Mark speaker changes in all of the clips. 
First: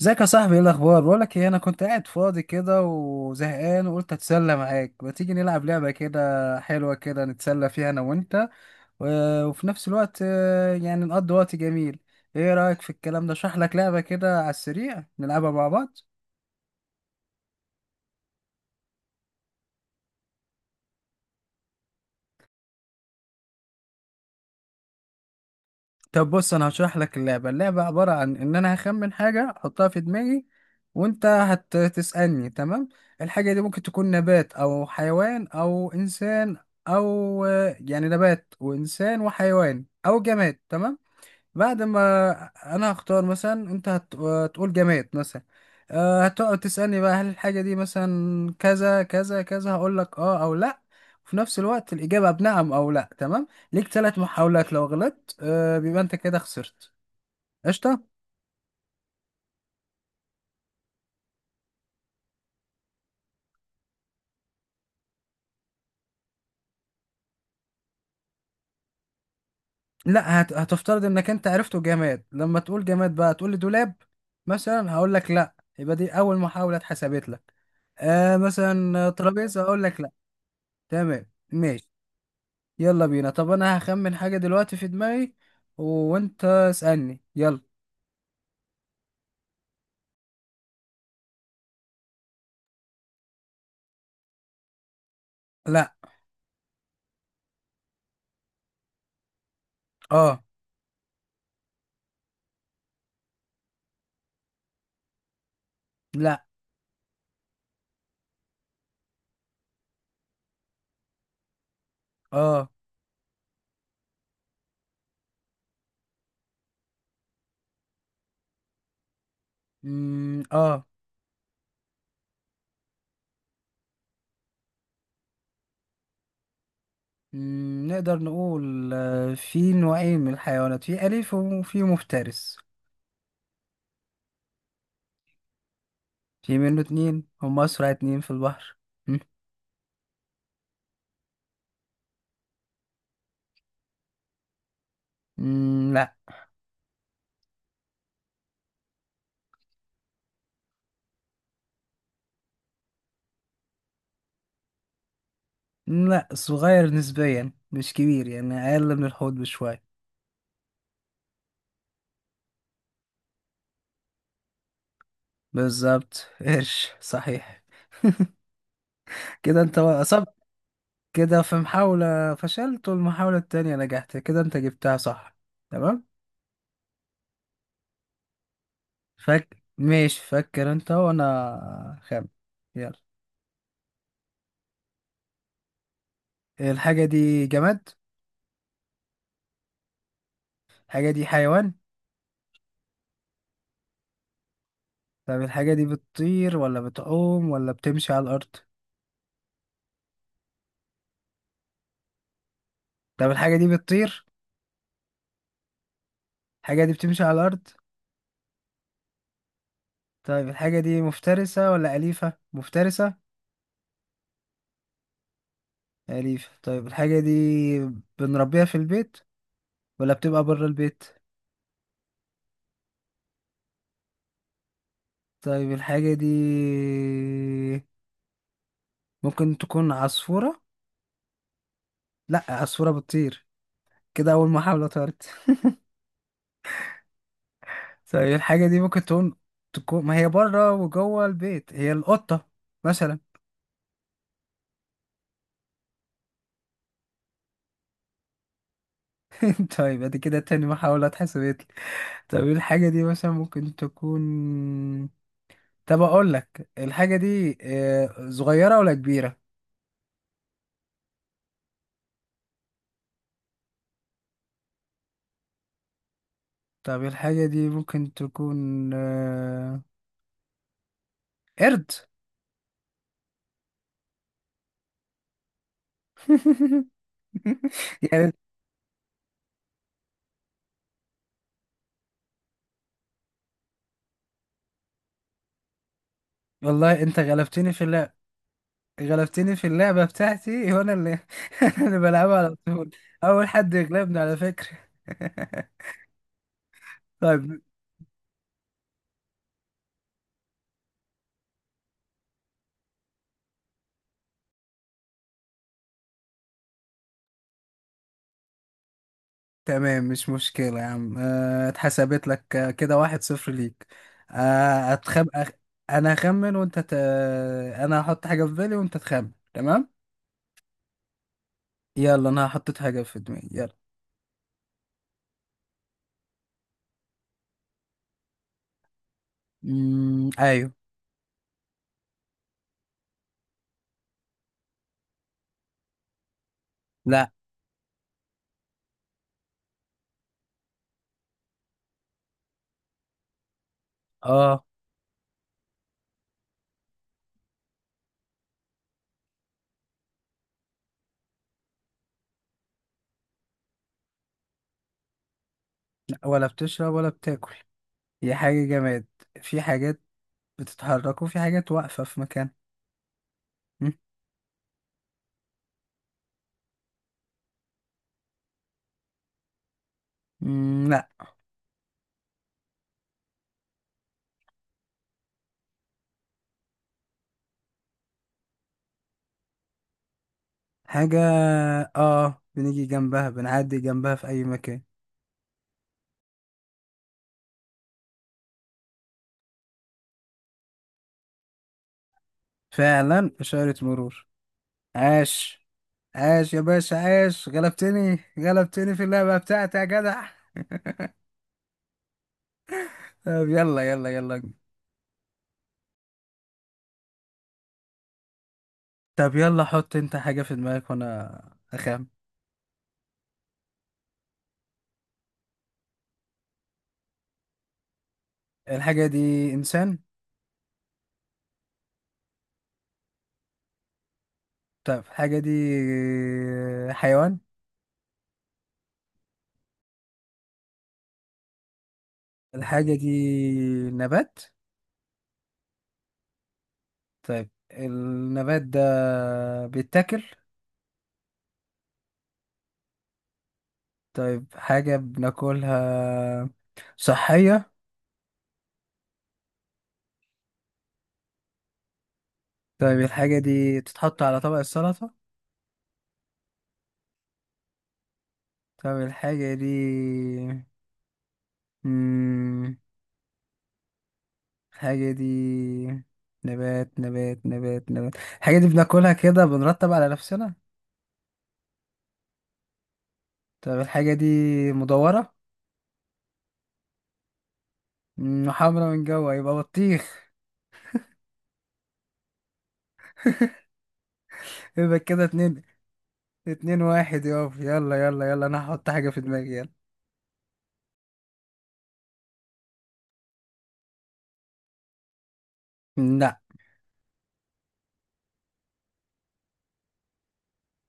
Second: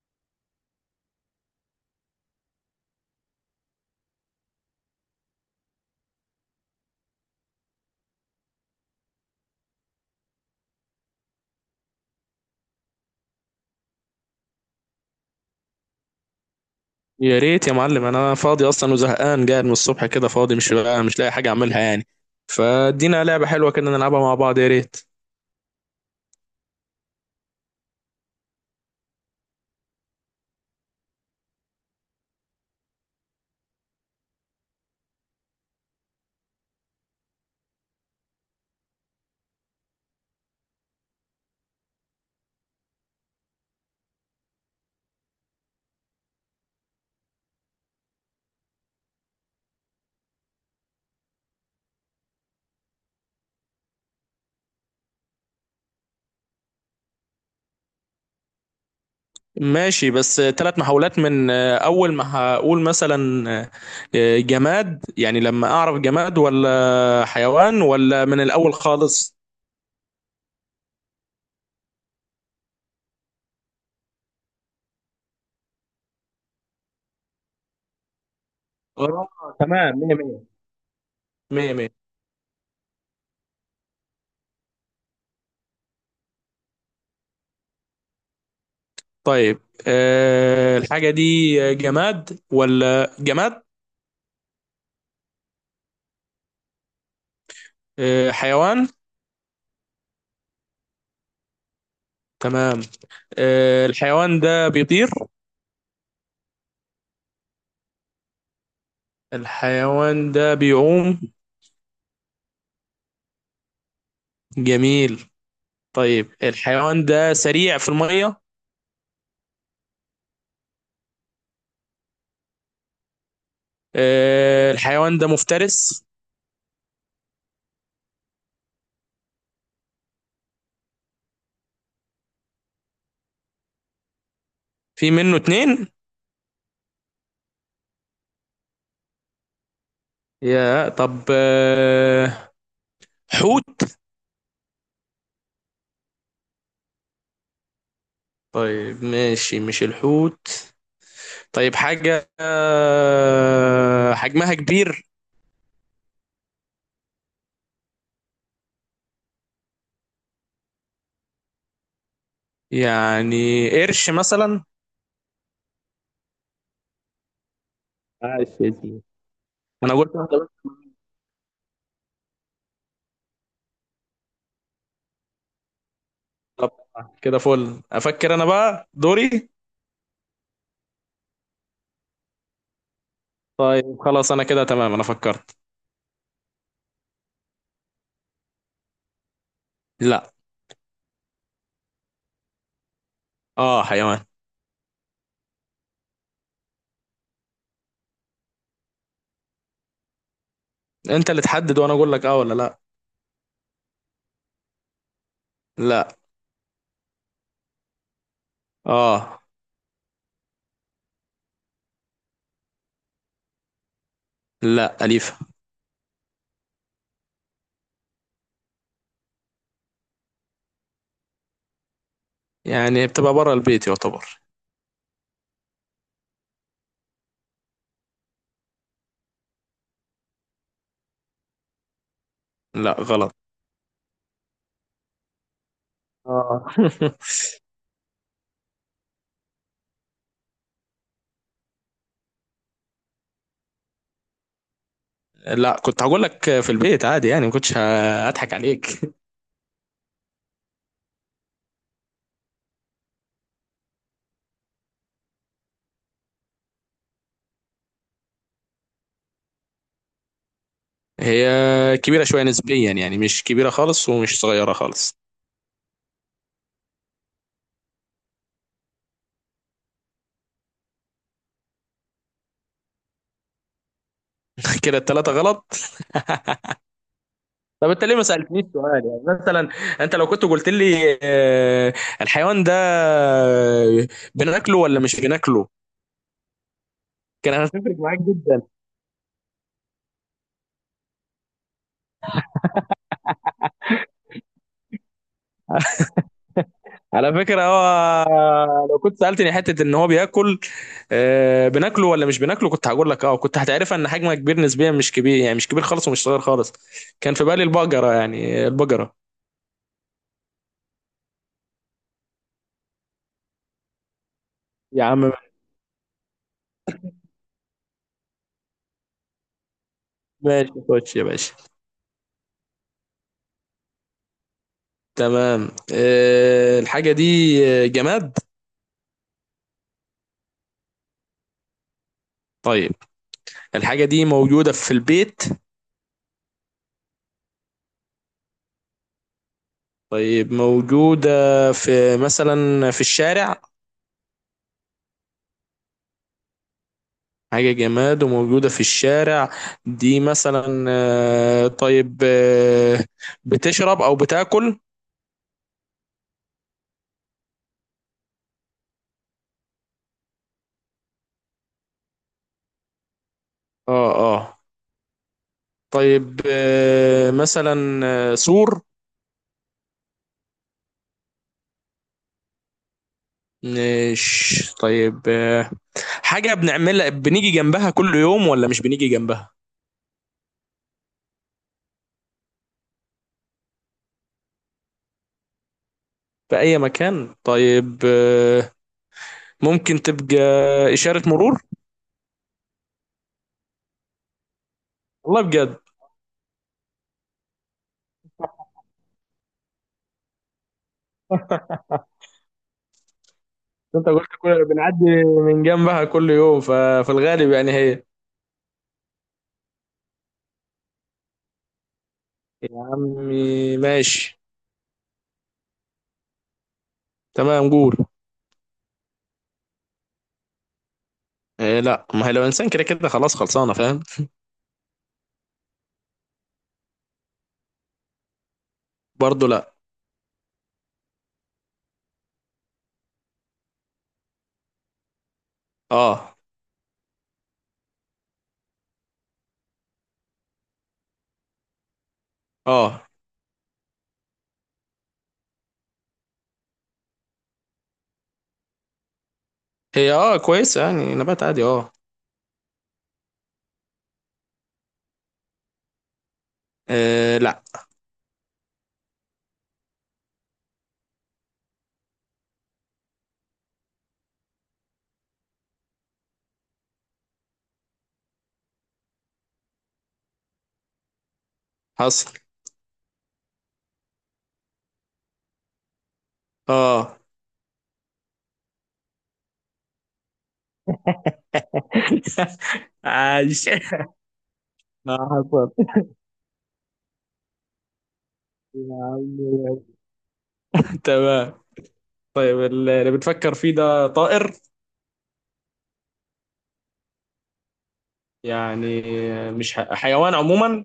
Speaker 1: ازيك يا صاحبي؟ ايه الاخبار؟ بقولك ايه، انا كنت قاعد فاضي كده وزهقان، وقلت اتسلى معاك. ما تيجي نلعب لعبه كده حلوه كده نتسلى فيها انا وانت، وفي نفس الوقت يعني نقضي وقت جميل. ايه رايك في الكلام ده؟ اشرح لك لعبه كده على السريع نلعبها مع بعض؟
Speaker 2: يا ريت يا معلم، انا فاضي اصلا وزهقان، قاعد من الصبح كده فاضي. مش لاقي حاجه اعملها يعني. فادينا لعبه حلوه كده نلعبها مع بعض، يا ريت.
Speaker 1: طب بص، انا هشرح لك اللعبه عباره عن ان انا هخمن حاجه احطها في دماغي، وانت هتسالني، تمام؟ الحاجه دي ممكن تكون نبات او حيوان او انسان، او يعني نبات وانسان وحيوان او جماد، تمام؟ بعد ما انا هختار مثلا، انت هتقول جماد مثلا، هتقعد تسألني بقى، هل الحاجة دي مثلا كذا كذا كذا؟ هقول لك اه او لا. وفي نفس الوقت الإجابة بنعم او لا، تمام؟ ليك 3 محاولات. لو غلطت بيبقى انت كده خسرت. قشطة.
Speaker 2: ماشي، بس ثلاث محاولات من اول ما هقول مثلا جماد، يعني لما اعرف جماد ولا حيوان ولا من الاول خالص؟
Speaker 1: لا، هتفترض انك انت عرفته جماد. لما تقول جماد بقى تقول لي دولاب مثلا، هقول لك لا، يبقى دي اول محاولة اتحسبت لك. مثلا
Speaker 2: اه،
Speaker 1: ترابيزة، اقول لك
Speaker 2: تمام.
Speaker 1: لا.
Speaker 2: مية مية.
Speaker 1: تمام.
Speaker 2: مية
Speaker 1: ماشي.
Speaker 2: مية.
Speaker 1: يلا بينا. طب انا هخمن حاجة دلوقتي في دماغي، و- وانت اسألني يلا.
Speaker 2: طيب، الحاجه دي جماد ولا جماد؟
Speaker 1: لا.
Speaker 2: حيوان؟
Speaker 1: اه.
Speaker 2: تمام. الحيوان ده بيطير؟
Speaker 1: لا.
Speaker 2: الحيوان ده بيعوم؟
Speaker 1: اه.
Speaker 2: جميل. طيب، الحيوان ده سريع في المية؟
Speaker 1: مم. اه.
Speaker 2: الحيوان ده مفترس؟
Speaker 1: مم. نقدر نقول في نوعين من الحيوانات، في أليف وفي مفترس.
Speaker 2: في منه اتنين؟
Speaker 1: في منه اتنين، هم أسرع اتنين في البحر. مم.
Speaker 2: يا طب، حوت؟
Speaker 1: لا.
Speaker 2: طيب ماشي، مش الحوت. طيب، حاجة حجمها كبير؟
Speaker 1: لا، صغير نسبيا مش كبير يعني، أقل من الحوض بشوية.
Speaker 2: يعني قرش مثلا؟
Speaker 1: بالظبط قرش، صحيح.
Speaker 2: عايش يا سيدي.
Speaker 1: كده انت
Speaker 2: انا قلت واحدة بس.
Speaker 1: كده في محاولة فشلت والمحاولة التانية نجحت، كده انت جبتها صح. تمام.
Speaker 2: طب كده فل، افكر انا بقى دوري.
Speaker 1: ماشي، فكر انت وانا خام. يلا.
Speaker 2: طيب خلاص، انا كده تمام، انا فكرت.
Speaker 1: الحاجة دي جماد؟
Speaker 2: لا.
Speaker 1: الحاجة دي حيوان؟
Speaker 2: اه، حيوان.
Speaker 1: طب الحاجة دي بتطير ولا بتعوم ولا بتمشي على الأرض؟
Speaker 2: انت اللي تحدد وانا اقول لك اه ولا لا.
Speaker 1: طب الحاجة دي بتطير؟
Speaker 2: لا.
Speaker 1: الحاجة دي بتمشي على الأرض؟
Speaker 2: اه.
Speaker 1: طيب الحاجة دي مفترسة ولا أليفة؟ مفترسة؟
Speaker 2: لا، اليفه.
Speaker 1: أليفة؟ طيب الحاجة دي بنربيها في البيت ولا بتبقى بره البيت؟
Speaker 2: يعني بتبقى بره البيت يعتبر.
Speaker 1: طيب الحاجة دي ممكن تكون عصفورة؟ لا، عصفورة
Speaker 2: لا غلط.
Speaker 1: بتطير. كده أول محاولة طارت.
Speaker 2: اه.
Speaker 1: طيب الحاجة دي ممكن تكون ما هي بره وجوه البيت، هي القطة مثلا؟
Speaker 2: لا، كنت هقول لك في البيت عادي، يعني ما كنتش هضحك عليك.
Speaker 1: طيب ادي كده تاني محاولة اتحسبت لي. طب إيه الحاجة دي مثلا ممكن تكون؟ طب اقول لك الحاجة دي صغيرة ولا كبيرة؟
Speaker 2: هي كبيره شويه نسبيا، يعني مش كبيره خالص ومش صغيره خالص.
Speaker 1: طب الحاجة دي ممكن تكون قرد؟
Speaker 2: كده الثلاثه غلط. طب انت ليه ما
Speaker 1: يعني،
Speaker 2: سالتنيش سؤال يعني؟ مثلا انت لو كنت قلت لي الحيوان ده بناكله ولا مش بناكله،
Speaker 1: والله انت
Speaker 2: كان
Speaker 1: غلبتني في
Speaker 2: هتفرق
Speaker 1: اللعبة.
Speaker 2: معاك جدا.
Speaker 1: غلبتني في اللعبة بتاعتي وانا اللي أنا اللي بلعبها على طول. اول حد يغلبني على فكرة.
Speaker 2: على
Speaker 1: طيب.
Speaker 2: فكرة، هو لو كنت سألتني حتة ان هو بياكل، بناكله ولا مش بناكله، كنت هقول لك اه، كنت هتعرفها ان حجمه كبير نسبيا، مش كبير يعني، مش كبير خالص ومش صغير خالص. كان في بالي البقرة، يعني البقرة.
Speaker 1: تمام، مش مشكلة يا عم. اتحسبت لك كده 1-0 ليك. آه،
Speaker 2: يا
Speaker 1: أتخم...
Speaker 2: عم
Speaker 1: أخ... انا هخمن وانت انا هحط حاجة في بالي وانت تخمن، تمام؟
Speaker 2: ماشي، خش يا باشا.
Speaker 1: يلا. انا حطيت حاجة في دماغي، يلا.
Speaker 2: تمام. الحاجة دي جماد.
Speaker 1: ايوه.
Speaker 2: طيب. الحاجة دي موجودة في البيت؟
Speaker 1: لا.
Speaker 2: طيب، موجودة في مثلا في الشارع؟
Speaker 1: اه.
Speaker 2: حاجة جماد وموجودة في الشارع. دي مثلا طيب بتشرب أو بتاكل؟
Speaker 1: لا، ولا بتشرب ولا بتاكل، هي حاجة جماد. في حاجات بتتحرك وفي حاجات واقفة في مكان. مم.
Speaker 2: اه اه. طيب مثلا سور؟
Speaker 1: مم،
Speaker 2: مش. طيب حاجة بنعملها بنيجي جنبها كل يوم ولا مش بنيجي جنبها؟
Speaker 1: حاجة اه بنيجي جنبها، بنعدي جنبها في أي مكان.
Speaker 2: في أي مكان؟ طيب ممكن تبقى إشارة مرور؟
Speaker 1: فعلا إشارة مرور.
Speaker 2: والله
Speaker 1: عاش.
Speaker 2: بجد.
Speaker 1: عاش يا باشا عاش، غلبتني، غلبتني في اللعبة بتاعتي يا جدع. طب يلا يلا
Speaker 2: انت قلت
Speaker 1: يلا.
Speaker 2: كل بنعدي من جنبها كل يوم، ففي الغالب يعني هي.
Speaker 1: طب يلا، حط انت حاجة في دماغك وانا اخام.
Speaker 2: يا عمي ماشي. تمام، قول.
Speaker 1: الحاجة دي انسان؟
Speaker 2: إيه؟ لا، ما هي لو انسان كده كده خلاص خلصانه فاهم.
Speaker 1: طب الحاجة دي حيوان؟
Speaker 2: برضه لا.
Speaker 1: الحاجة دي نبات؟
Speaker 2: اه.
Speaker 1: طيب النبات ده بيتاكل؟
Speaker 2: اه.
Speaker 1: طيب حاجة بناكلها صحية؟
Speaker 2: هي اه كويسه، يعني نبات عادي اه.
Speaker 1: طيب الحاجة دي تتحط على طبق السلطة؟
Speaker 2: إيه؟ لا.
Speaker 1: طب الحاجة دي مم... الحاجة دي نبات نبات نبات نبات، الحاجة دي بناكلها كده بنرتب على نفسنا؟
Speaker 2: حصل.
Speaker 1: طب الحاجة دي مدورة؟
Speaker 2: اه.
Speaker 1: وحمرا من جوا، يبقى بطيخ.
Speaker 2: عايش.
Speaker 1: يبقى
Speaker 2: ما
Speaker 1: كده اتنين.
Speaker 2: حصل.
Speaker 1: 2-1 يابا. يلا يلا يلا، انا هحط
Speaker 2: يا
Speaker 1: حاجة في دماغي، يلا.
Speaker 2: عم تمام. طيب اللي بتفكر فيه ده طائر؟
Speaker 1: لا.
Speaker 2: يعني مش حيوان عموما؟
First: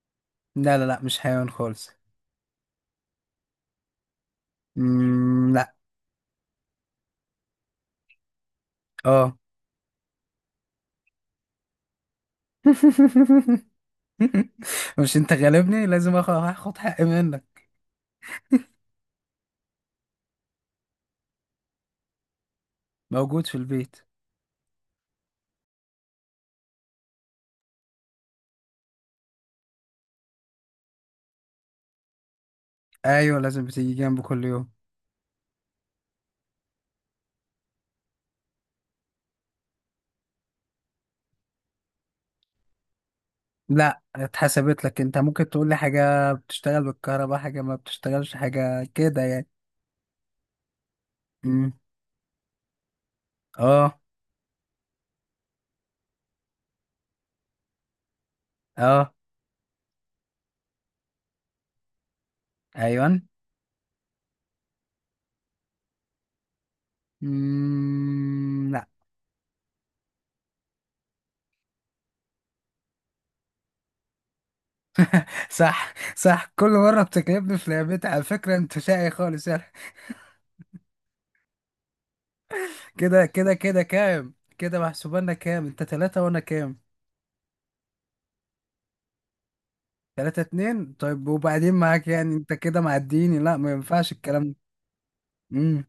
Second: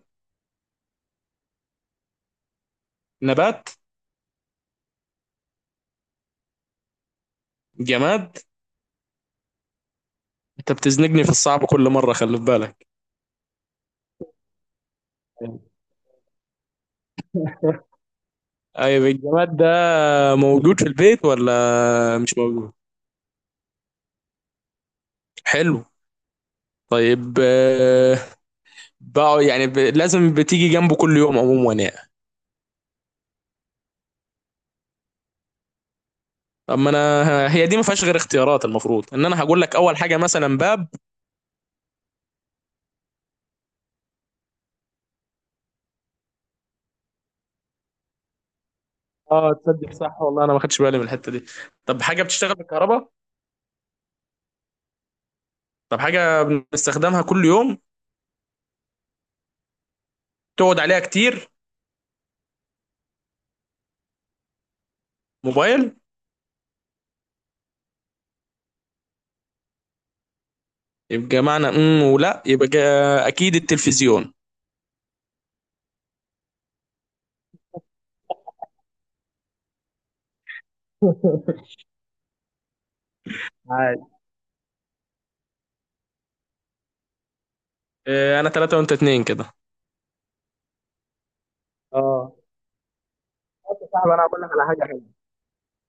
Speaker 1: لا لا لا، مش حيوان خالص.
Speaker 2: نبات؟
Speaker 1: لا.
Speaker 2: جماد؟
Speaker 1: اه.
Speaker 2: انت بتزنقني في الصعب كل مره، خلي في بالك.
Speaker 1: مش انت غالبني، لازم هاخد حقي منك.
Speaker 2: طيب الجماد ده موجود في البيت ولا مش موجود؟
Speaker 1: موجود في البيت.
Speaker 2: حلو. طيب بقى يعني لازم بتيجي جنبه كل يوم عموما يعني.
Speaker 1: ايوه لازم بتيجي جنبه كل يوم.
Speaker 2: اما انا هي دي ما فيهاش غير اختيارات، المفروض ان انا هقول لك اول حاجه مثلا باب.
Speaker 1: لا، اتحسبت لك، انت ممكن تقول لي حاجه بتشتغل بالكهرباء، حاجه ما بتشتغلش، حاجه كده يعني.
Speaker 2: اه تصدق صح، والله انا ما خدتش بالي من الحته دي.
Speaker 1: امم
Speaker 2: طب حاجه بتشتغل بالكهرباء؟
Speaker 1: اه.
Speaker 2: طب حاجه بنستخدمها كل يوم؟
Speaker 1: اه.
Speaker 2: تقعد عليها كتير؟
Speaker 1: ايوه.
Speaker 2: موبايل؟
Speaker 1: لا.
Speaker 2: يبقى معنى ولا، يبقى اكيد التلفزيون.
Speaker 1: صح صح، كل مره بتكلمني في لعبتي على فكره، انت شقي خالص يعني. كده كده كده
Speaker 2: عادي.
Speaker 1: كام كده؟ محسوبانا كام؟ انت ثلاثة وانا كام؟
Speaker 2: انا 3-2 كده.
Speaker 1: 3-2. طيب وبعدين معاك، يعني
Speaker 2: اه.
Speaker 1: انت كده معديني؟ لا، ما
Speaker 2: بص يا
Speaker 1: ينفعش
Speaker 2: صاحبي، انا هقول
Speaker 1: الكلام
Speaker 2: لك
Speaker 1: ده.
Speaker 2: على حاجه حلوه.
Speaker 1: امم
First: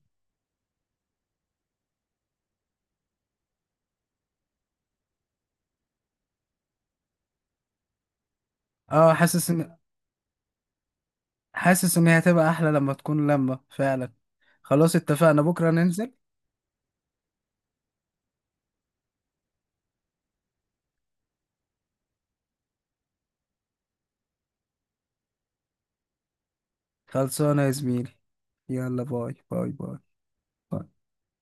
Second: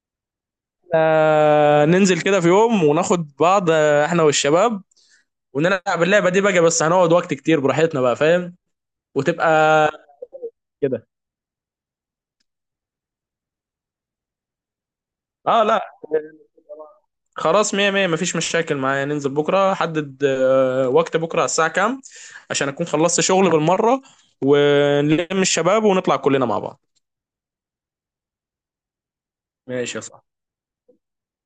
Speaker 2: ننزل كده في يوم وناخد بعض، احنا والشباب، ونلعب اللعبه دي بقى، بس هنقعد وقت كتير براحتنا بقى فاهم.
Speaker 1: اه.
Speaker 2: وتبقى كده.
Speaker 1: حاسس ان هي هتبقى احلى لما تكون لمة فعلا. خلاص اتفقنا،
Speaker 2: اه
Speaker 1: بكرة
Speaker 2: لا،
Speaker 1: ننزل.
Speaker 2: خلاص مية مية، مفيش مشاكل معايا. ننزل بكرة، حدد وقت بكرة على الساعة كام؟ عشان أكون خلصت شغل بالمرة ونلم الشباب ونطلع كلنا مع بعض.
Speaker 1: خلصانة يا زميلي. يلا باي باي
Speaker 2: ماشي
Speaker 1: باي.
Speaker 2: يا صاحبي.
Speaker 1: باي.